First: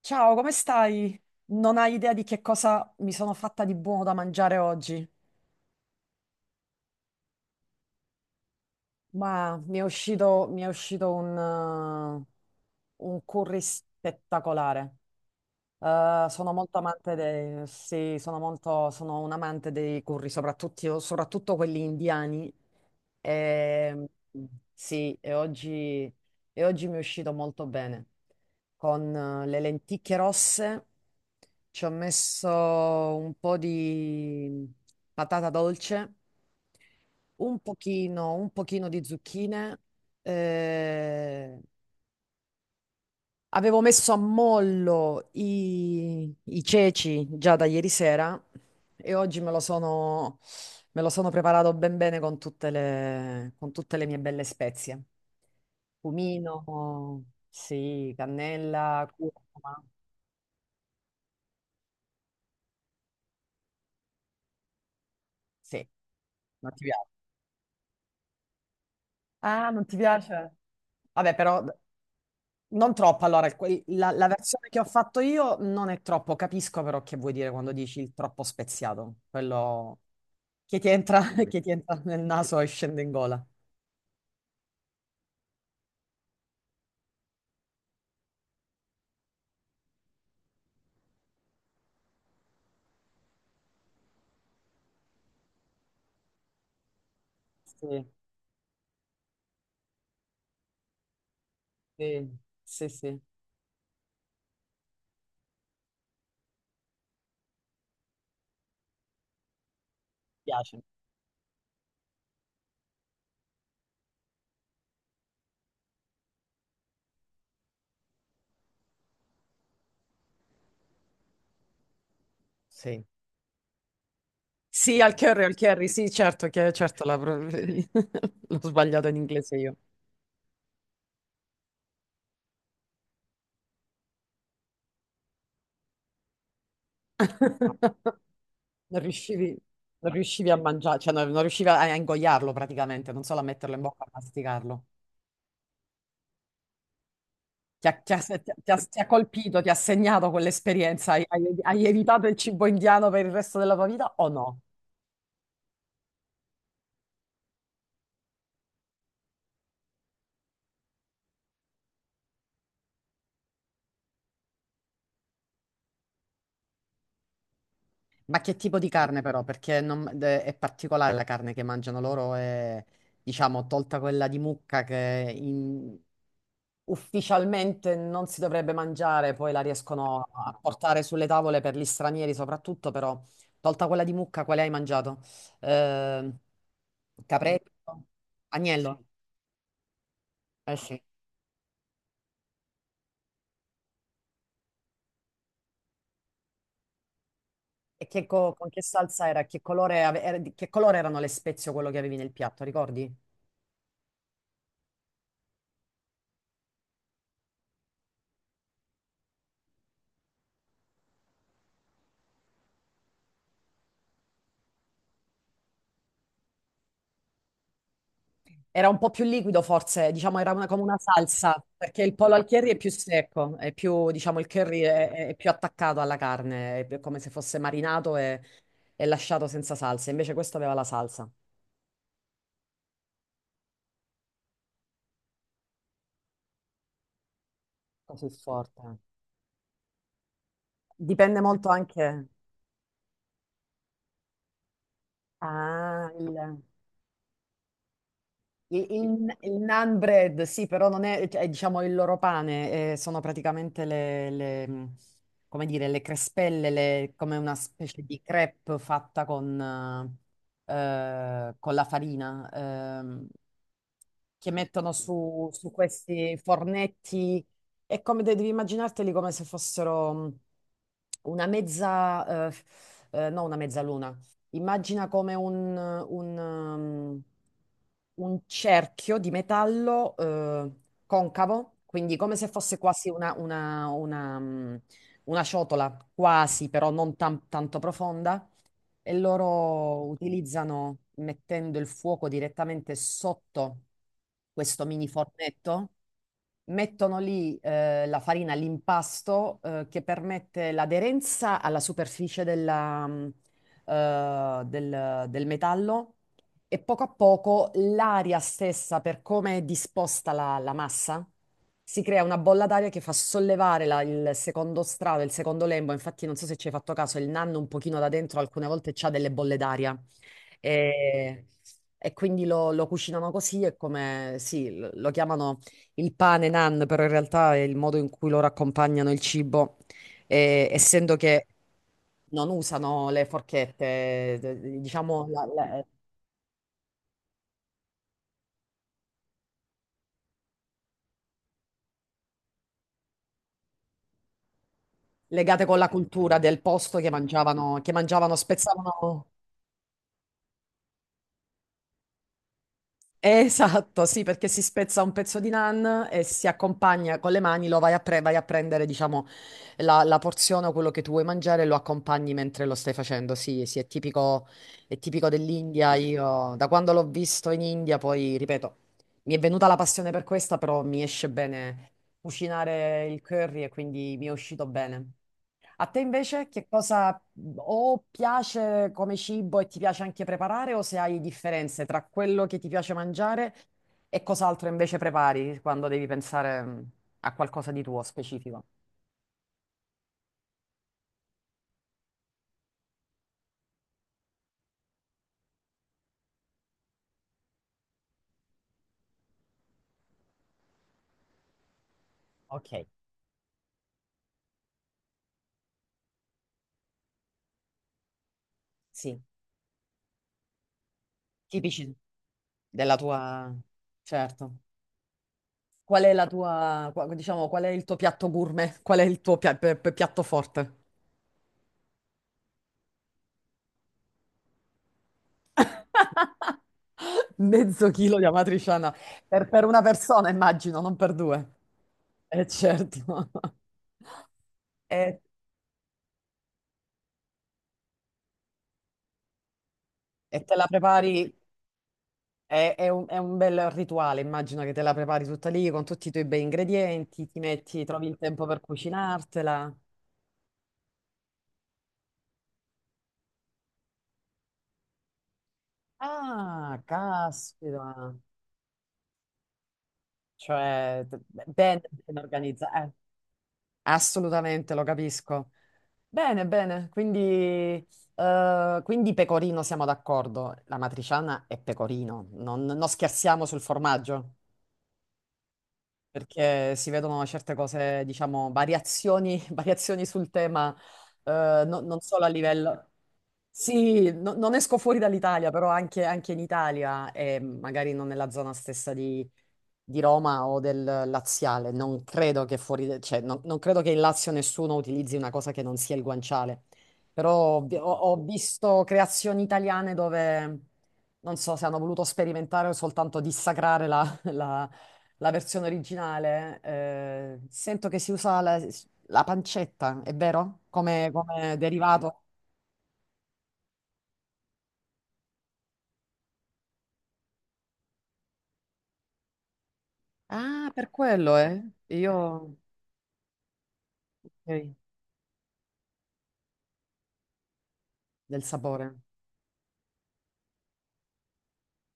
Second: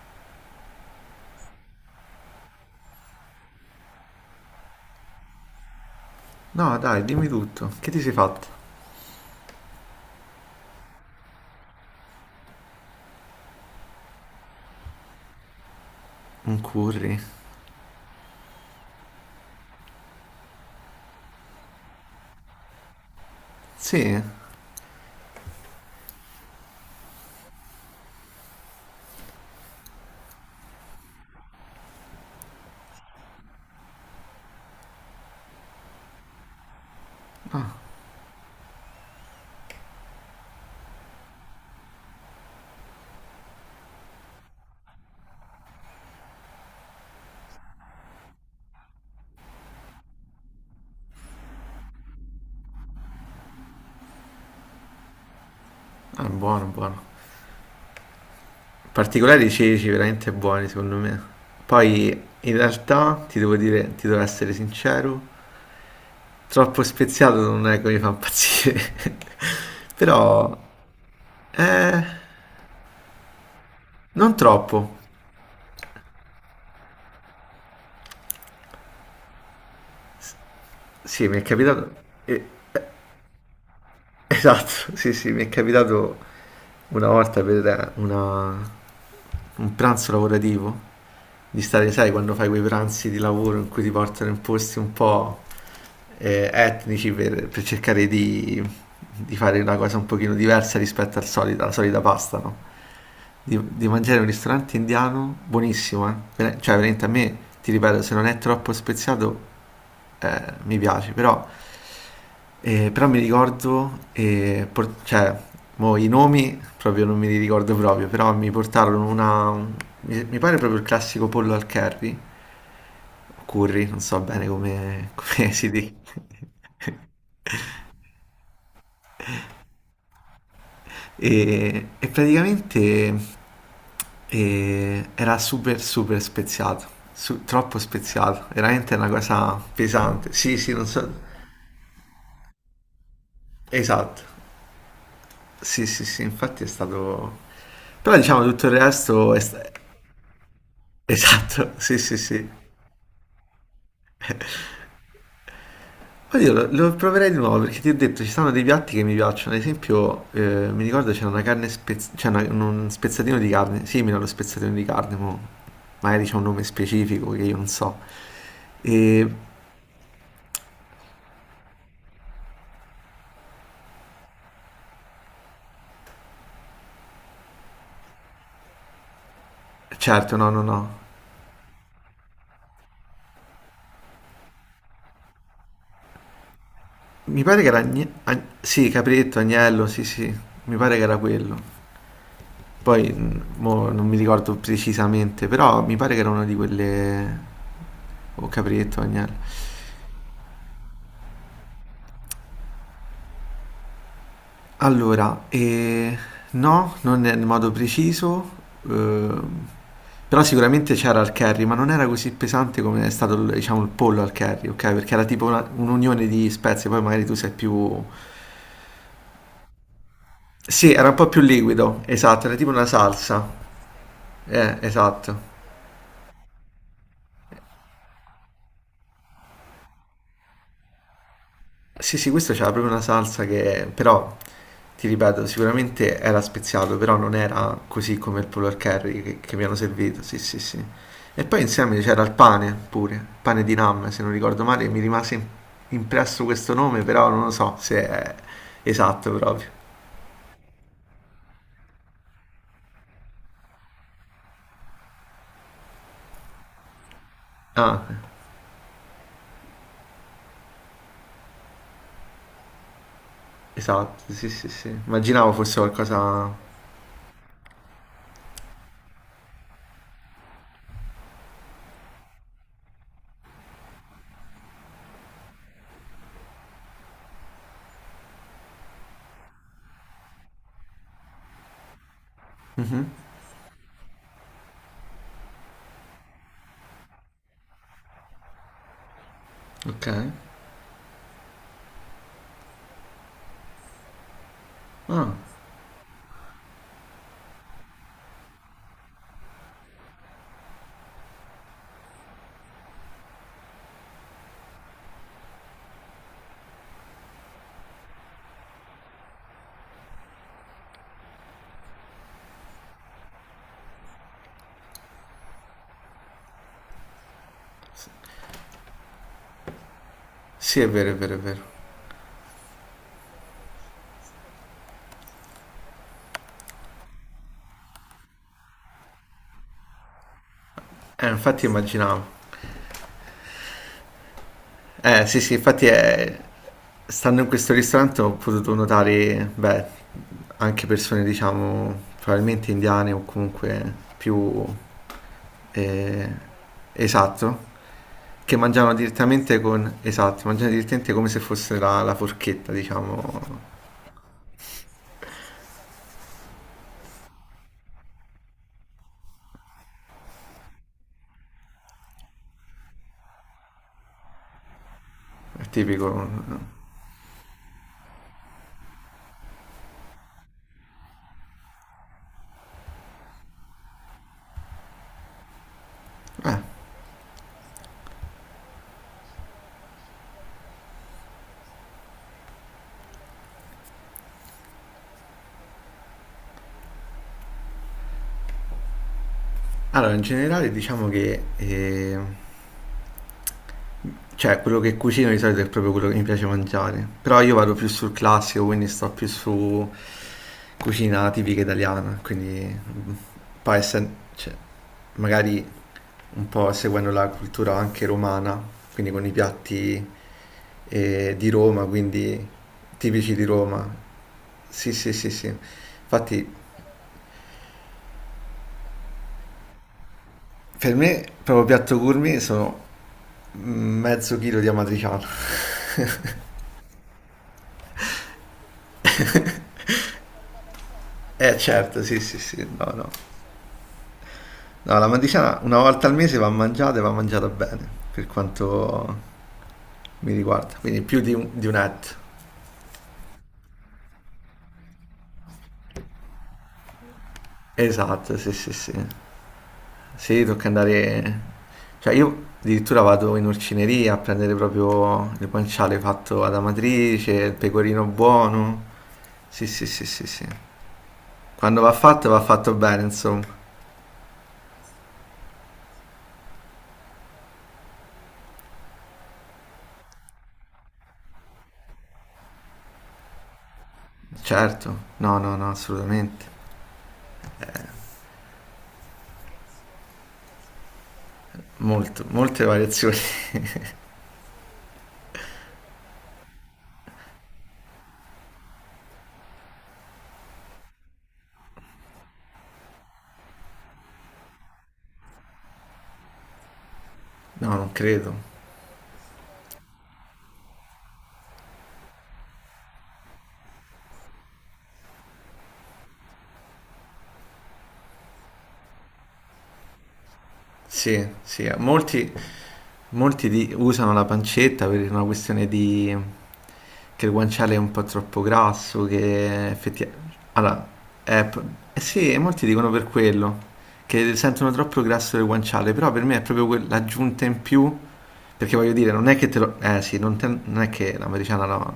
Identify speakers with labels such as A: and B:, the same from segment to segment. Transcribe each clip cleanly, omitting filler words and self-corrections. A: Ciao, come stai? Non hai idea di che cosa mi sono fatta di buono da mangiare oggi,
B: No, dai, dimmi tutto. Che ti sei fatto?
A: ma mi è uscito un curry spettacolare. Sono
B: Un
A: molto amante
B: curry?
A: dei, sono un amante dei curry, soprattutto quelli indiani.
B: Sì,
A: E,
B: è
A: sì, e oggi mi è uscito molto bene. Con le lenticchie rosse ci ho messo un po' di patata dolce, un pochino di zucchine, eh, avevo messo a mollo i ceci già da ieri sera e oggi me lo sono preparato ben bene con con tutte le mie belle spezie.
B: buono, buono.
A: Cumino, sì, cannella,
B: Particolari i
A: curcuma,
B: ceci, veramente buoni, secondo me. Poi, in realtà, ti devo dire, ti devo essere sincero,
A: sì, non
B: troppo
A: ti piace.
B: speziato non è che mi fa impazzire.
A: Ah, non ti piace?
B: Però,
A: Vabbè, però
B: eh,
A: non troppo. Allora, la
B: non
A: versione che ho
B: troppo.
A: fatto io non è troppo. Capisco però che vuoi dire quando dici il troppo speziato. Quello che ti entra,
B: Sì, mi è
A: che ti
B: capitato.
A: entra nel
B: eh,
A: naso e
B: eh,
A: scende in gola.
B: Esatto, sì, sì, mi è capitato una volta per un pranzo lavorativo, di stare, sai, quando fai quei pranzi di lavoro in cui ti portano in posti un po' etnici per
A: Sì,
B: cercare di fare una cosa un pochino diversa rispetto al solito, alla solita
A: sì,
B: pasta, no?
A: sì, sì. Mi
B: Di mangiare in un ristorante indiano buonissimo, eh. Cioè, veramente a me, ti ripeto, se non è troppo speziato, mi
A: piace.
B: piace, però mi ricordo, cioè, mo i nomi proprio non me li ricordo proprio, però mi portarono mi pare proprio il classico pollo al curry,
A: Sì.
B: o curry, non so bene
A: Sì,
B: come
A: al
B: si
A: curry, sì,
B: dica.
A: certo, certo la pro- l'ho sbagliato in inglese io.
B: E praticamente era super super speziato, troppo speziato, veramente
A: Non
B: una
A: riuscivi,
B: cosa
A: non
B: pesante.
A: riuscivi
B: Sì,
A: a
B: sì, non
A: mangiare,
B: so,
A: cioè non riuscivi a ingoiarlo praticamente, non solo a metterlo in bocca, a
B: esatto,
A: masticarlo.
B: sì, sì, sì, infatti è stato.
A: Ti ha, ti
B: Però
A: ha- ti ha-
B: diciamo tutto il
A: ti ha
B: resto è,
A: colpito,
B: sta-
A: ti ha segnato quell'esperienza?
B: Esatto,
A: Hai
B: sì, sì,
A: evitato il
B: sì.
A: cibo indiano per il resto della tua vita o no?
B: Poi io lo proverei di nuovo perché ti ho detto ci sono dei piatti che mi piacciono. Ad esempio, mi ricordo c'era una carne c'è un spezzatino di carne, simile allo spezzatino di carne, mo magari c'è un nome specifico che io non so.
A: Ma che tipo di carne
B: E
A: però? Perché è particolare la carne che mangiano loro e diciamo tolta quella di mucca che in- ufficialmente non si dovrebbe mangiare, poi la riescono
B: certo, no,
A: a
B: no,
A: portare
B: no.
A: sulle tavole per gli stranieri soprattutto, però tolta quella di mucca, quale hai mangiato? Eh,
B: Mi pare che era
A: capretto?
B: sì,
A: Agnello?
B: capretto, agnello, sì, sì,
A: Eh
B: mi pare
A: sì.
B: che era quello. Poi mo non mi ricordo precisamente, però mi pare che era una di quelle
A: E che
B: o
A: co- con che
B: capretto,
A: salsa era?
B: agnello.
A: Che colore, che colore erano le spezie o quello che avevi nel piatto, ricordi?
B: Allora, no, non nel modo preciso, ehm, però sicuramente c'era al curry, ma non era così pesante come è stato, diciamo, il pollo al curry, ok? Perché era tipo un'unione di spezie, poi magari tu sei più.
A: Era un po' più liquido forse, diciamo era una- come
B: Sì,
A: una
B: era un po' più
A: salsa, perché
B: liquido,
A: il pollo al
B: esatto, era
A: curry
B: tipo
A: è
B: una
A: più
B: salsa,
A: secco, è più, diciamo, il curry è più
B: esatto.
A: attaccato alla carne, è come se fosse marinato e lasciato senza salsa, invece questo aveva la salsa,
B: Sì, sì, questo c'era proprio una salsa che, però, ti ripeto, sicuramente era speziato, però non era così
A: così
B: come il pollo al
A: forte.
B: curry che mi hanno servito, sì, sì, sì.
A: Dipende
B: E poi
A: molto
B: insieme c'era
A: anche...
B: il pane pure, pane di Nam, se non ricordo male, mi rimase
A: Ah,
B: impresso
A: il-
B: questo nome, però non lo so se è esatto
A: Il
B: proprio.
A: naan bread, sì, però non è, cioè, è, diciamo il loro pane, sono praticamente come dire, le crespelle, le- come una specie
B: Ah,
A: di crepe fatta con la farina,
B: esatto, sì,
A: che
B: sì, sì.
A: mettono su,
B: Immaginavo
A: su
B: fosse
A: questi
B: qualcosa.
A: fornetti e come de- devi immaginarteli come se fossero una mezza, no una mezzaluna. Immagina come un cerchio di metallo concavo, quindi come se fosse quasi una, una ciotola, quasi però non tan- tanto profonda, e loro
B: Ok.
A: utilizzano, mettendo il fuoco direttamente sotto questo mini
B: Ah,
A: fornetto, mettono lì la farina, l'impasto che permette l'aderenza alla superficie del, del metallo e poco a poco l'aria stessa, per come è disposta la massa, si crea una bolla d'aria che fa sollevare la- il secondo strato, il secondo lembo. Infatti, non so se ci hai fatto caso, il nanno un pochino da dentro alcune volte c'ha delle bolle d'aria.
B: sì, è vero, è vero, è
A: E...
B: vero.
A: E quindi lo cucinano così, è come, sì, lo chiamano il pane nan, però in realtà è il modo in cui loro accompagnano il cibo essendo che
B: Infatti immaginavo.
A: non usano le forchette, diciamo,
B: Sì,
A: la-
B: sì,
A: la-
B: infatti è. Stando in questo ristorante ho potuto notare, beh, anche persone, diciamo, probabilmente indiane o comunque più
A: legate con la
B: eh,
A: cultura del posto
B: esatto,
A: che mangiavano,
B: che mangiano
A: spezzavano.
B: direttamente con, esatto, mangiano direttamente come se fosse la forchetta, diciamo,
A: Esatto, sì, perché si spezza un pezzo di naan e si accompagna con le mani, lo vai a, pre- vai a prendere, diciamo, la porzione o quello che tu vuoi mangiare e lo accompagni mentre lo stai facendo. Sì, sì, è tipico
B: è
A: dell'India. Io, da
B: tipico.
A: quando l'ho visto in India, poi, ripeto, mi è venuta la passione per questa, però mi esce bene cucinare il curry e quindi mi è uscito bene. A te invece che cosa o piace come cibo e ti piace anche preparare o se hai differenze tra quello che ti piace mangiare e cos'altro invece prepari quando devi pensare a qualcosa di tuo specifico?
B: Allora, in generale diciamo che cioè, quello che cucino di solito è proprio quello che mi piace mangiare. Però io vado più sul classico, quindi sto più su cucina tipica italiana. Quindi,
A: Ok,
B: poi cioè, magari un po' seguendo la cultura anche romana, quindi
A: sì,
B: con i piatti di Roma,
A: tipici
B: quindi
A: della
B: tipici di
A: tua...
B: Roma.
A: Certo.
B: Sì, sì, sì, sì.
A: Qual è la
B: Infatti,
A: tua, qua- diciamo, qual è il tuo piatto gourmet? Qual è il tuo piatto forte?
B: per me, proprio piatto gourmet sono mezzo chilo di amatriciano.
A: Mezzo chilo di amatriciana per una persona, immagino, non per due.
B: Certo, sì, sì,
A: Eh
B: sì, no, no.
A: certo.
B: No, la
A: E,
B: matriciana una volta al mese va mangiata e va mangiata bene, per quanto mi
A: e te la
B: riguarda, quindi
A: prepari,
B: più di un etto.
A: è è un bel rituale, immagino che te la prepari tutta lì con tutti i tuoi bei ingredienti, ti metti, trovi il
B: Esatto,
A: tempo
B: sì,
A: per
B: sì, sì.
A: cucinartela.
B: Sì, tocca andare. Cioè io addirittura vado in orcineria a prendere proprio il guanciale fatto ad
A: Ah,
B: Amatrice, il pecorino
A: caspita.
B: buono. Sì, sì, sì, sì, sì.
A: Cioè, t-
B: Quando
A: bene ben
B: va fatto
A: organizzata.
B: bene, insomma.
A: Assolutamente, lo capisco. Bene, bene, quindi, quindi pecorino siamo d'accordo. La matriciana è pecorino, non, non scherziamo sul formaggio
B: Certo, no, no, no, assolutamente.
A: perché si vedono certe cose, diciamo, variazioni, variazioni sul tema, no- non solo
B: Molto,
A: a
B: molte
A: livello...
B: variazioni.
A: Sì, no- non esco fuori dall'Italia, però anche in Italia e magari non nella zona stessa di Roma o del Laziale. Non credo che fuori, cioè, non, non credo che in Lazio nessuno utilizzi una cosa che non sia il guanciale. Però
B: No,
A: vi- ho,
B: non
A: ho
B: credo.
A: visto creazioni italiane dove non so se hanno voluto sperimentare o soltanto dissacrare la, la versione originale, sento che si usa la, la pancetta, è vero? Come,
B: Sì,
A: come
B: sì,
A: derivato?
B: molti. Molti usano la pancetta per una questione di che il guanciale è un po' troppo grasso, che effettivamente.
A: Ah,
B: Allora,
A: per quello,
B: è
A: eh?
B: pro- eh sì,
A: Io...
B: molti dicono per quello, che
A: ok,
B: sentono troppo grasso il guanciale, però per me è proprio l'aggiunta in più,
A: del
B: perché voglio
A: sapore.
B: dire, non è che te lo. Eh sì, non è che l'americana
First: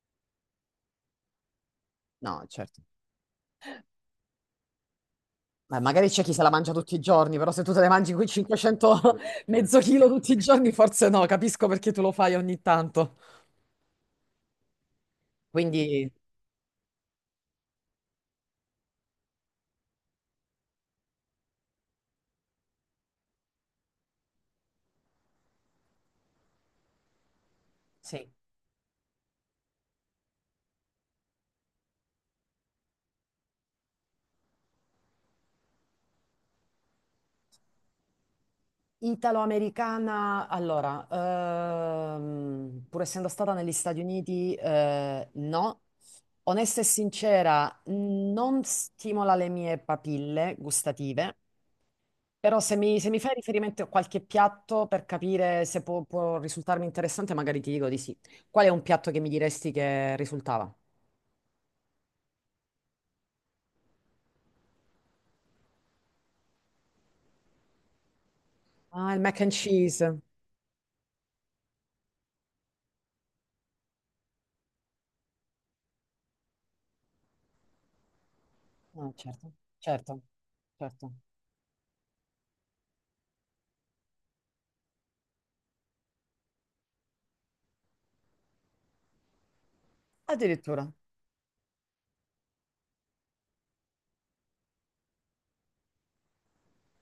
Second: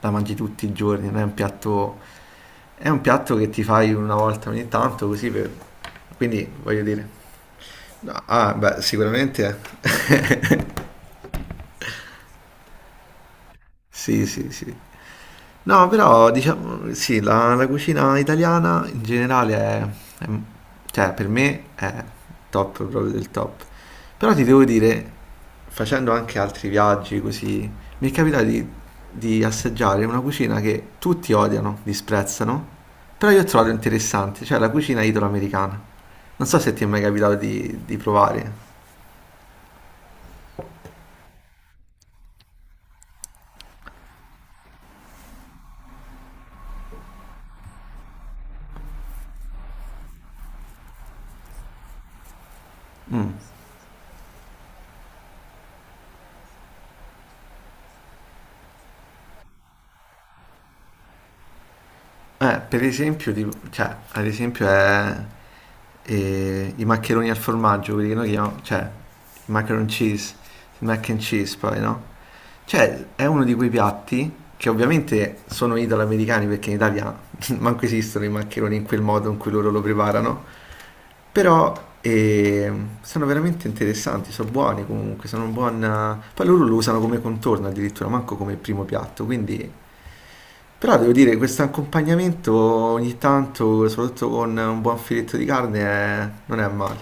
B: la mangi tutti i giorni, non è un piatto.
A: No, certo.
B: È un piatto che ti fai una volta ogni tanto, così per.
A: Beh, magari c'è chi se
B: Quindi,
A: la mangia
B: voglio
A: tutti i
B: dire.
A: giorni, però se tu te ne mangi
B: No,
A: quei
B: ah, beh,
A: 500
B: sicuramente.
A: mezzo chilo tutti i giorni, forse no, capisco perché tu lo fai ogni tanto.
B: Sì, sì, sì. No,
A: Quindi,
B: però diciamo sì, la cucina italiana in generale è- cioè per me è top, proprio del top. Però ti devo dire, facendo anche altri viaggi così, mi è
A: sì.
B: capitato di assaggiare una cucina che tutti odiano, disprezzano, però io ho trovato interessante, cioè la cucina italoamericana. Non so se ti è mai capitato di provare.
A: Italo-americana, allora, pur essendo stata negli Stati Uniti, no. Onesta e sincera, non stimola le mie papille gustative, però se mi fai
B: Mm.
A: riferimento a qualche piatto per capire se può, può risultarmi interessante, magari ti dico di sì. Qual è un piatto che mi diresti che risultava?
B: Per esempio, tipo, cioè, ad esempio è i maccheroni al formaggio, quelli che noi chiamiamo, cioè,
A: Ah, il mac and
B: i macaron
A: cheese.
B: cheese, il mac and cheese poi, no? Cioè, è uno di quei piatti che ovviamente sono italo-americani perché in Italia manco esistono i maccheroni in quel
A: Ah,
B: modo in
A: certo,
B: cui loro lo
A: certo,
B: preparano,
A: certo.
B: però eh, sono veramente interessanti, sono buoni comunque, sono un buon. Poi loro lo usano come contorno addirittura, manco come primo piatto, quindi
A: Addirittura.
B: però devo dire, questo accompagnamento ogni tanto, soprattutto con un buon filetto di carne, non è male.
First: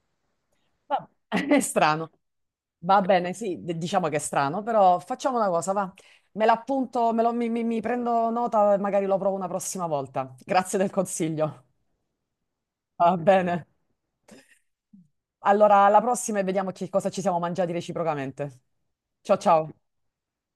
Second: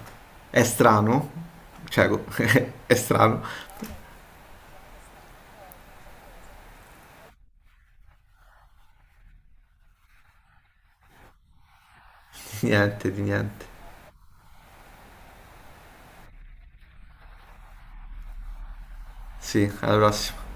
B: È
A: Va-
B: strano,
A: È
B: cioè,
A: strano.
B: è
A: Va bene,
B: strano.
A: sì, d- diciamo che è strano, però facciamo una cosa, va. Me l'appunto, me lo- mi- mi prendo nota e magari lo provo una prossima volta. Grazie del consiglio.
B: Niente,
A: Va
B: di
A: bene.
B: niente.
A: Allora, alla prossima e vediamo che cosa ci siamo mangiati reciprocamente. Ciao
B: Sì,
A: ciao.
B: alla prossima.